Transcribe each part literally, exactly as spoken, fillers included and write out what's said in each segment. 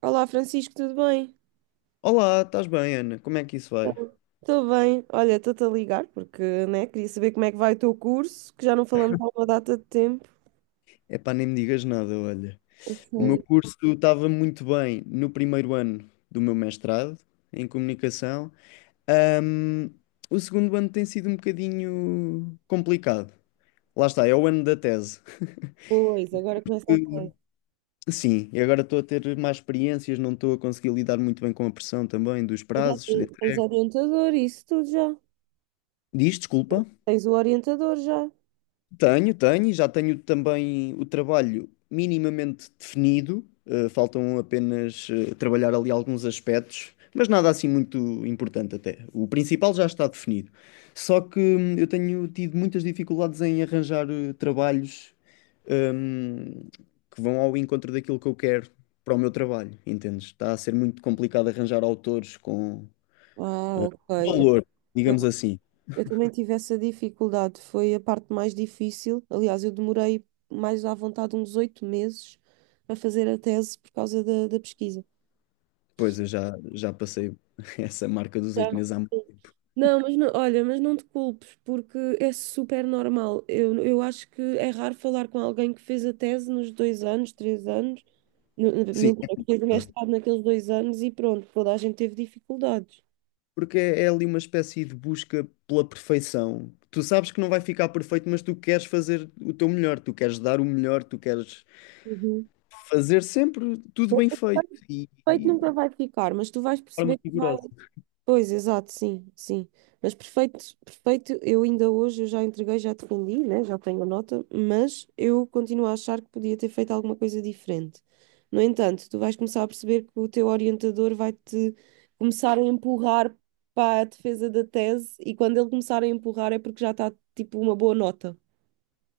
Olá, Francisco, tudo bem? Olá, estás bem, Ana? Como é que isso vai? Estou bem. Olha, estou-te a ligar porque, né, queria saber como é que vai o teu curso, que já não falamos há uma data de tempo. Epá, nem me digas nada, olha. A O meu sério? curso estava muito bem no primeiro ano do meu mestrado em comunicação. Ahm, o segundo ano tem sido um bocadinho complicado. Lá está, é o ano da tese. Pois, agora começa a ter. Sim, e agora estou a ter mais experiências, não estou a conseguir lidar muito bem com a pressão também dos Tu já prazos. te- tens orientador, isso tudo já. Diz, desculpa. Tens o orientador já. Tenho, tenho, já tenho também o trabalho minimamente definido. Eh, faltam apenas eh, trabalhar ali alguns aspectos, mas nada assim muito importante até. O principal já está definido. Só que hum, eu tenho tido muitas dificuldades em arranjar eh, trabalhos hum, que vão ao encontro daquilo que eu quero para o meu trabalho, entendes? Está a ser muito complicado arranjar autores com Ah, ok. valor, digamos Eu, assim. eu também tive essa dificuldade, foi a parte mais difícil. Aliás, eu demorei mais à vontade uns oito meses a fazer a tese por causa da, da pesquisa. Pois eu já, já passei essa marca dos Já. oito meses há muito. Não, mas não, olha, mas não te culpes, porque é super normal. Eu, eu acho que é raro falar com alguém que fez a tese nos dois anos, três anos, no- no- Sim. é mentira, que fez o mestrado naqueles dois anos e pronto, toda a gente teve dificuldades. Porque é é ali uma espécie de busca pela perfeição. Tu sabes que não vai ficar perfeito, mas tu queres fazer o teu melhor, tu queres dar o melhor, tu queres Uhum. fazer sempre tudo bem feito e, Feito e nunca de vai ficar, mas tu vais forma perceber que vai. rigorosa. Pois, exato, sim, sim. Mas perfeito, perfeito, eu ainda hoje eu já entreguei, já defendi, né? Já tenho a nota, mas eu continuo a achar que podia ter feito alguma coisa diferente. No entanto, tu vais começar a perceber que o teu orientador vai-te começar a empurrar para a defesa da tese e quando ele começar a empurrar é porque já está tipo uma boa nota.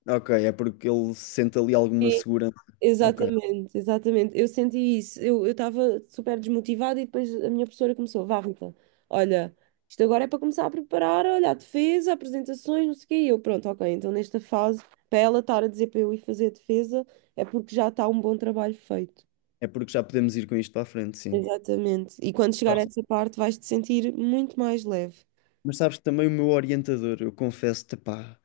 Ok, é porque ele sente ali alguma É, segurança. Ok, Exatamente, exatamente. Eu senti isso. Eu eu estava super desmotivada e depois a minha professora começou, vá, Rita, olha, isto agora é para começar a preparar, olha, a defesa, apresentações, não sei o quê. E eu, pronto, ok, então nesta fase, para ela estar a dizer para eu ir fazer a defesa, é porque já está um bom trabalho feito. é porque já podemos ir com isto para a frente, sim. Exatamente. E quando Ah, chegar a sim. essa parte, vais te sentir muito mais leve. Mas sabes, também o meu orientador, eu confesso-te, pá,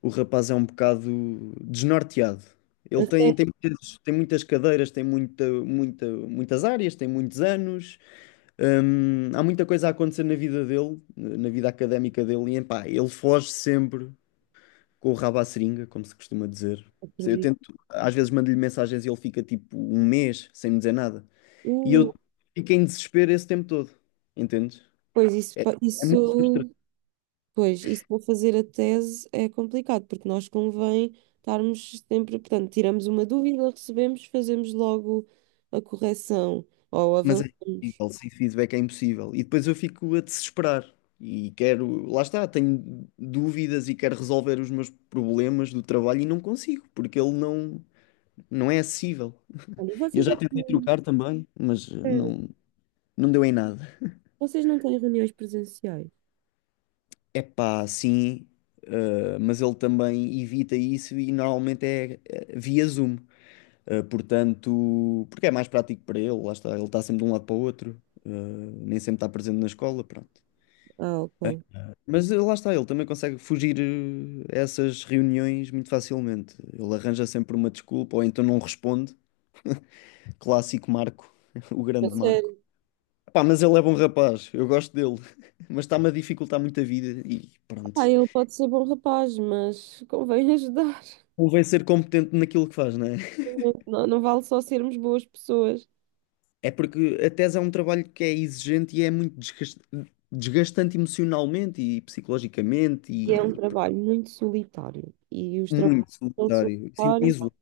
o rapaz é um bocado desnorteado. Ele tem, Até, tem, muitas, tem muitas cadeiras, tem muita, muita, muitas áreas, tem muitos anos. Hum, há muita coisa a acontecer na vida dele, na vida académica dele, e pá, ele foge sempre com o rabo à seringa, como se costuma dizer. Eu acredito. tento, às vezes mando-lhe mensagens e ele fica tipo um mês sem me dizer nada. E Uh, eu fico em desespero esse tempo todo, entendes? Pois isso, pa- É muito isso. frustrante, Pois, isso para fazer a tese é complicado, porque nós convém estarmos sempre, portanto, tiramos uma dúvida, recebemos, fazemos logo a correção ou mas é avançamos. impossível, sem feedback é impossível. E depois eu fico a desesperar e quero, lá está, tenho dúvidas e quero resolver os meus problemas do trabalho e não consigo, porque ele não, não é acessível. Olha, E eu vocês já não tentei têm, trocar também, mas eh, espera, não, não deu em nada. vocês não têm reuniões presenciais? É pá, sim, eh, mas ele também evita isso e normalmente é, eh, via Zoom. Eh, portanto, porque é mais prático para ele, lá está, ele está sempre de um lado para o outro, eh, nem sempre está presente na escola, pronto. Ah, ok. Mas eh, lá está, ele também consegue fugir eh, a essas reuniões muito facilmente. Ele arranja sempre uma desculpa, ou então não responde. Clássico Marco, o A grande Marco. sério. Pá, mas ele é bom rapaz, eu gosto dele, mas está-me a dificultar muito a vida e Ah, pronto. ele pode ser bom rapaz, mas convém ajudar. Convém ser competente naquilo que faz, não é? Não, não vale só sermos boas pessoas. É porque a tese é um trabalho que é exigente e é muito desgas- desgastante emocionalmente e psicologicamente E é um e trabalho muito solitário. E os trabalhos muito são solitário. Sinto-me solitários. isolado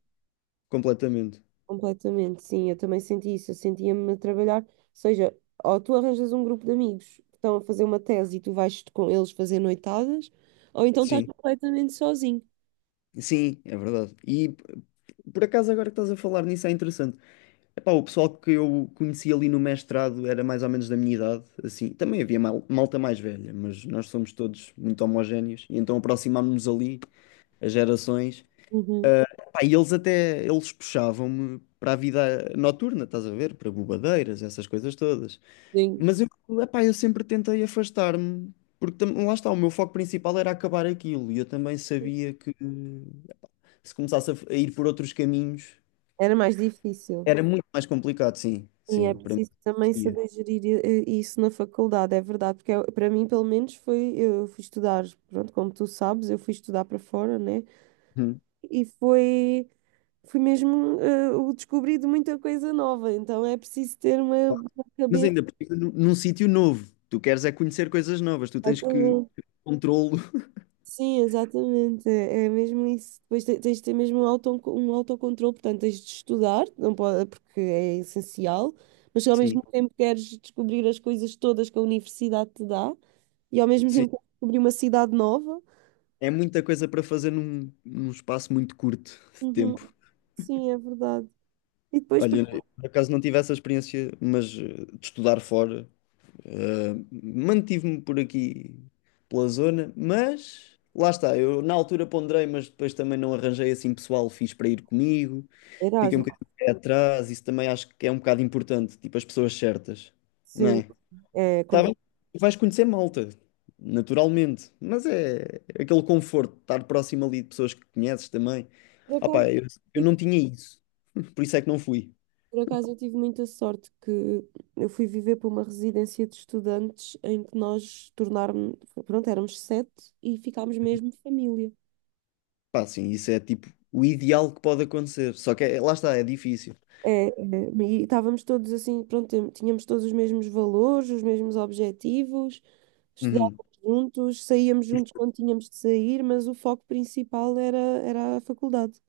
completamente. Completamente, sim, eu também senti isso. Eu sentia-me a trabalhar, ou seja, ou tu arranjas um grupo de amigos que estão a fazer uma tese e tu vais com eles fazer noitadas, ou então estás Sim, completamente sozinho. sim, é verdade. E p- por acaso agora que estás a falar nisso é interessante. Epá, o pessoal que eu conheci ali no mestrado era mais ou menos da minha idade, assim, também havia mal- malta mais velha, mas nós somos todos muito homogéneos, e então aproximámos-nos ali as gerações. Uhum, Epá, e eles até, eles puxavam-me para a vida noturna, estás a ver? Para bobadeiras, essas coisas todas. sim. Mas eu, epá, eu sempre tentei afastar-me, porque tam- lá está, o meu foco principal era acabar aquilo, e eu também sabia que se começasse a, f- a ir por outros caminhos, Era mais difícil. era muito mais complicado, sim, Sim, é sim, para mim. preciso também Seria. saber gerir eh, isso na faculdade, é verdade, porque eu- para mim, pelo menos, foi, eu fui estudar, pronto, como tu sabes, eu fui estudar para fora, né? Uhum. E foi, foi mesmo eh, o descobrir de muita coisa nova, então é preciso ter uma uma Mas cabeça. ainda por cima, num, num sítio novo. Tu queres é conhecer coisas novas, tu tens que controlo. Sim, exatamente. É é mesmo isso. Depois te- tens de ter mesmo um auto, um autocontrole, portanto, tens de estudar, não pode, porque é essencial, mas se ao mesmo Sim, tempo queres descobrir as coisas todas que a universidade te dá e ao mesmo sim. tempo queres descobrir uma cidade nova. É muita coisa para fazer num, num espaço muito curto de Uhum. tempo. Sim, é verdade. E depois, Olha, porque eu, por acaso não tive essa experiência, mas eh, de estudar fora, eh, mantive-me por aqui pela zona, mas lá está, eu na altura ponderei, mas depois também não arranjei assim pessoal fixe para ir comigo, fiquei um Erasmus, bocadinho de pé atrás, isso também acho que é um bocado importante, tipo as pessoas certas, não sim, é? é Tá bem? complicado. Vais conhecer malta, naturalmente. Mas é aquele conforto de estar próximo ali de pessoas que conheces também. Por Ah, acaso, pá, eu, eu não tinha isso. Por isso é que não fui. Por acaso eu tive muita sorte que eu fui viver para uma residência de estudantes em que nós tornámos, pronto, éramos sete e ficámos mesmo família. Pá, sim, isso é tipo o ideal que pode acontecer. Só que é- lá está, é difícil. É, é, e estávamos todos assim, pronto, tem- tínhamos todos os mesmos valores, os mesmos objetivos, Uhum. estudávamos juntos, saíamos juntos quando tínhamos de sair, mas o foco principal era, era a faculdade.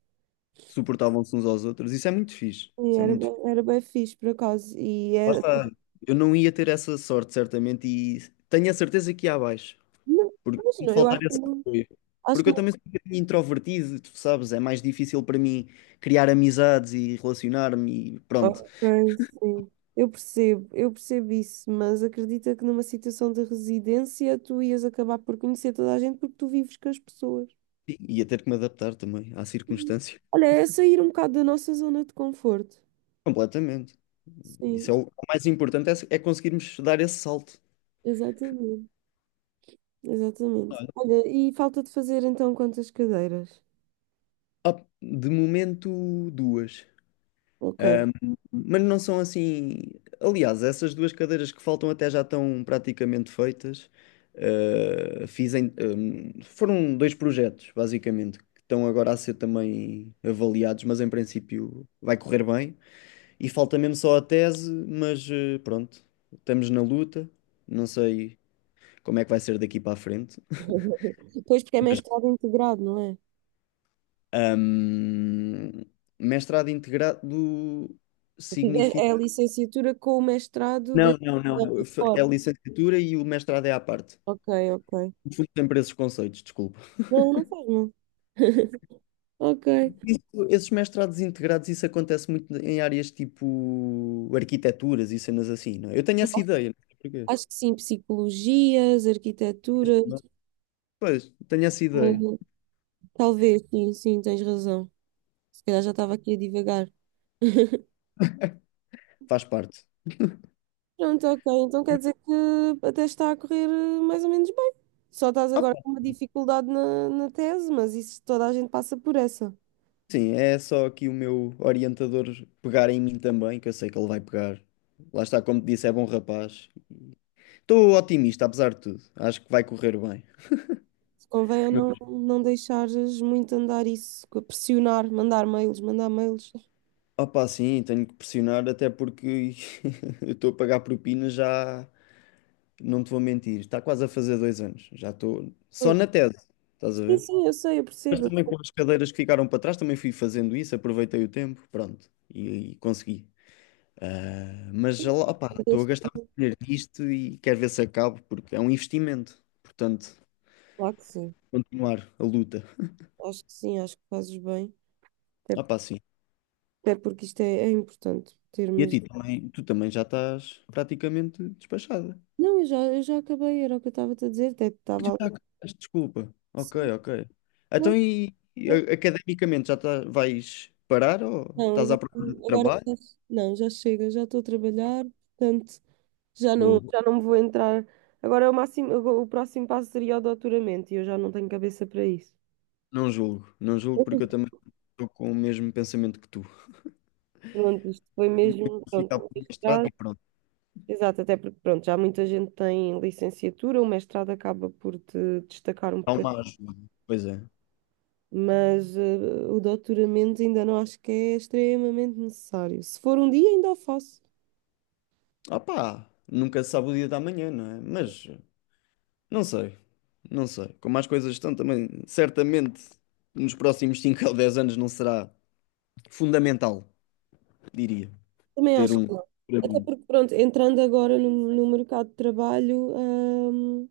Suportavam-se uns aos outros. Isso é muito fixe. E Isso é era, muito fixe. bem- era bem fixe, por acaso. E Lá é, está. Eu não ia ter essa sorte, certamente, e tenho a certeza que ia abaixo. não, Porque mas tem de não, eu faltar acho que esse não. apoio. acho Porque que eu também sou um bocadinho introvertido, tu sabes, é mais difícil para mim criar amizades e relacionar-me e pronto. Ok, sim. Eu percebo, eu percebo isso, mas acredita que numa situação de residência tu ias acabar por conhecer toda a gente porque tu vives com as pessoas. E ia ter que me adaptar também à circunstância. Olha, é sair um bocado da nossa zona de conforto. Completamente. Isso Sim, é o, é o mais importante é, é conseguirmos dar esse salto. exatamente, exatamente. Olha, e falta de fazer então quantas cadeiras? Ah, de momento, duas. Ok. Um, Mas não são assim. Aliás, essas duas cadeiras que faltam até já estão praticamente feitas. Uh, fiz em- um, foram dois projetos, basicamente, que estão agora a ser também avaliados, mas em princípio vai correr bem. E falta mesmo só a tese, mas uh, pronto, estamos na luta. Não sei como é que vai ser daqui para a frente. Pois porque é mestrado integrado, não é? Um, Mestrado integrado É a significa licenciatura com o mestrado dentro da é a fora. licenciatura e o mestrado é à parte. Ok, ok. Confundo sempre esses conceitos, desculpa. Não, não faz mal. Ok. Isso- esses mestrados integrados, isso acontece muito em áreas tipo arquiteturas e cenas assim, não é? Eu tenho essa ideia, não sei porquê. Acho que sim, psicologias, arquitetura, Não. Pois, tenho essa ideia. hum, talvez, sim, sim, tens razão. Se calhar já estava aqui a divagar. Faz parte. Pronto, ok, então quer dizer que até está a correr eh, mais ou menos bem. Só estás Ah, agora pá, com uma dificuldade na, na tese, mas isso toda a gente passa por essa. sim, é só aqui o meu orientador pegar em mim também, que eu sei que ele vai pegar. Lá está, como te disse, é bom rapaz. Estou otimista, apesar de tudo. Acho que vai correr bem. Se convém é Mas, não, não deixares muito andar isso, co- pressionar, mandar mails, mandar mails. opá, sim, tenho que pressionar, até porque eu estou a pagar propinas já. Não te vou mentir, está quase a fazer dois anos. Já estou só Pois. na tese, estás a Sim, ver? sim, eu sei, eu Mas percebo. também com as cadeiras que ficaram para trás, também fui fazendo isso, aproveitei o tempo, pronto, e, e consegui. Ah, mas já lá, opá, estou a gastar muito dinheiro nisto e quero ver se acabo, porque é um investimento. Portanto, Claro que sim, continuar a luta. acho que sim, acho que fazes bem. Até Ah, pá, sim. Até porque isto é, é importante E a termos. ti também, tu também já estás praticamente despachada. Não, eu já, eu já acabei, era o que eu estava-te a dizer, até Tu estava já ali. acabaste, desculpa. Ok, Sim, ok. não, Então, e, e a- academicamente já tá- vais parar ou não, estás não, à procura de agora, agora trabalho? já- não, já chega, já estou a trabalhar, portanto, já não, Boa, boa. já não me vou entrar. Agora é o máximo, agora o próximo passo seria o doutoramento e eu já não tenho cabeça para isso. Não julgo, não julgo porque eu também estou com o mesmo pensamento que tu. Pronto, isto foi mesmo, pronto, Ficar um por mestrado mestrado. e pronto, Exato, até porque, pronto, já muita gente tem licenciatura, o mestrado acaba por te destacar um há bocadinho. uma ajuda. Pois é. Mas eh, o doutoramento ainda não acho que é extremamente necessário. Se for um dia, ainda o faço. Opá, nunca se sabe o dia da manhã, não é? Mas não sei, não sei. Como as coisas estão também, certamente nos próximos cinco ou dez anos não será fundamental, diria, Também ter acho um. que não. Para Até mim. porque, pronto, entrando agora no, no mercado de trabalho, hum,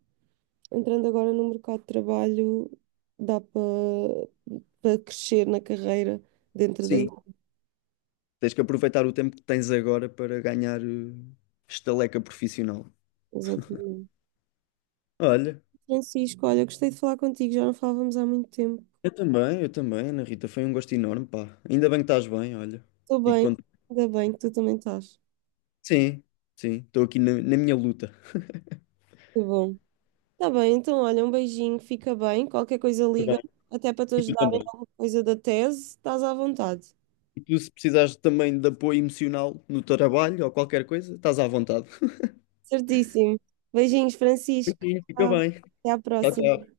entrando agora no mercado de trabalho, dá para para crescer na carreira dentro da Sim, empresa. tens que aproveitar o tempo que tens agora para ganhar eh, estaleca profissional. Exatamente. Olha, Francisco, olha, gostei de falar contigo, já não falávamos há muito tempo. eu também, eu também, Ana Rita, foi um gosto enorme, pá. Ainda bem que estás bem, olha. Estou Fico bem, contente. ainda bem que tu também estás. Sim, sim, estou aqui na, na minha luta. Muito bom. Tá bem, então olha, um beijinho, fica bem. Qualquer coisa Tá liga, bem. até para te E tu ajudar em também. alguma coisa da tese, estás à vontade. E tu, se precisares também de apoio emocional no teu trabalho ou qualquer coisa, estás à vontade. Certíssimo. Beijinhos, Francisco. Beijinho, fica Tchau. bem. Até à Tchau, próxima. tchau.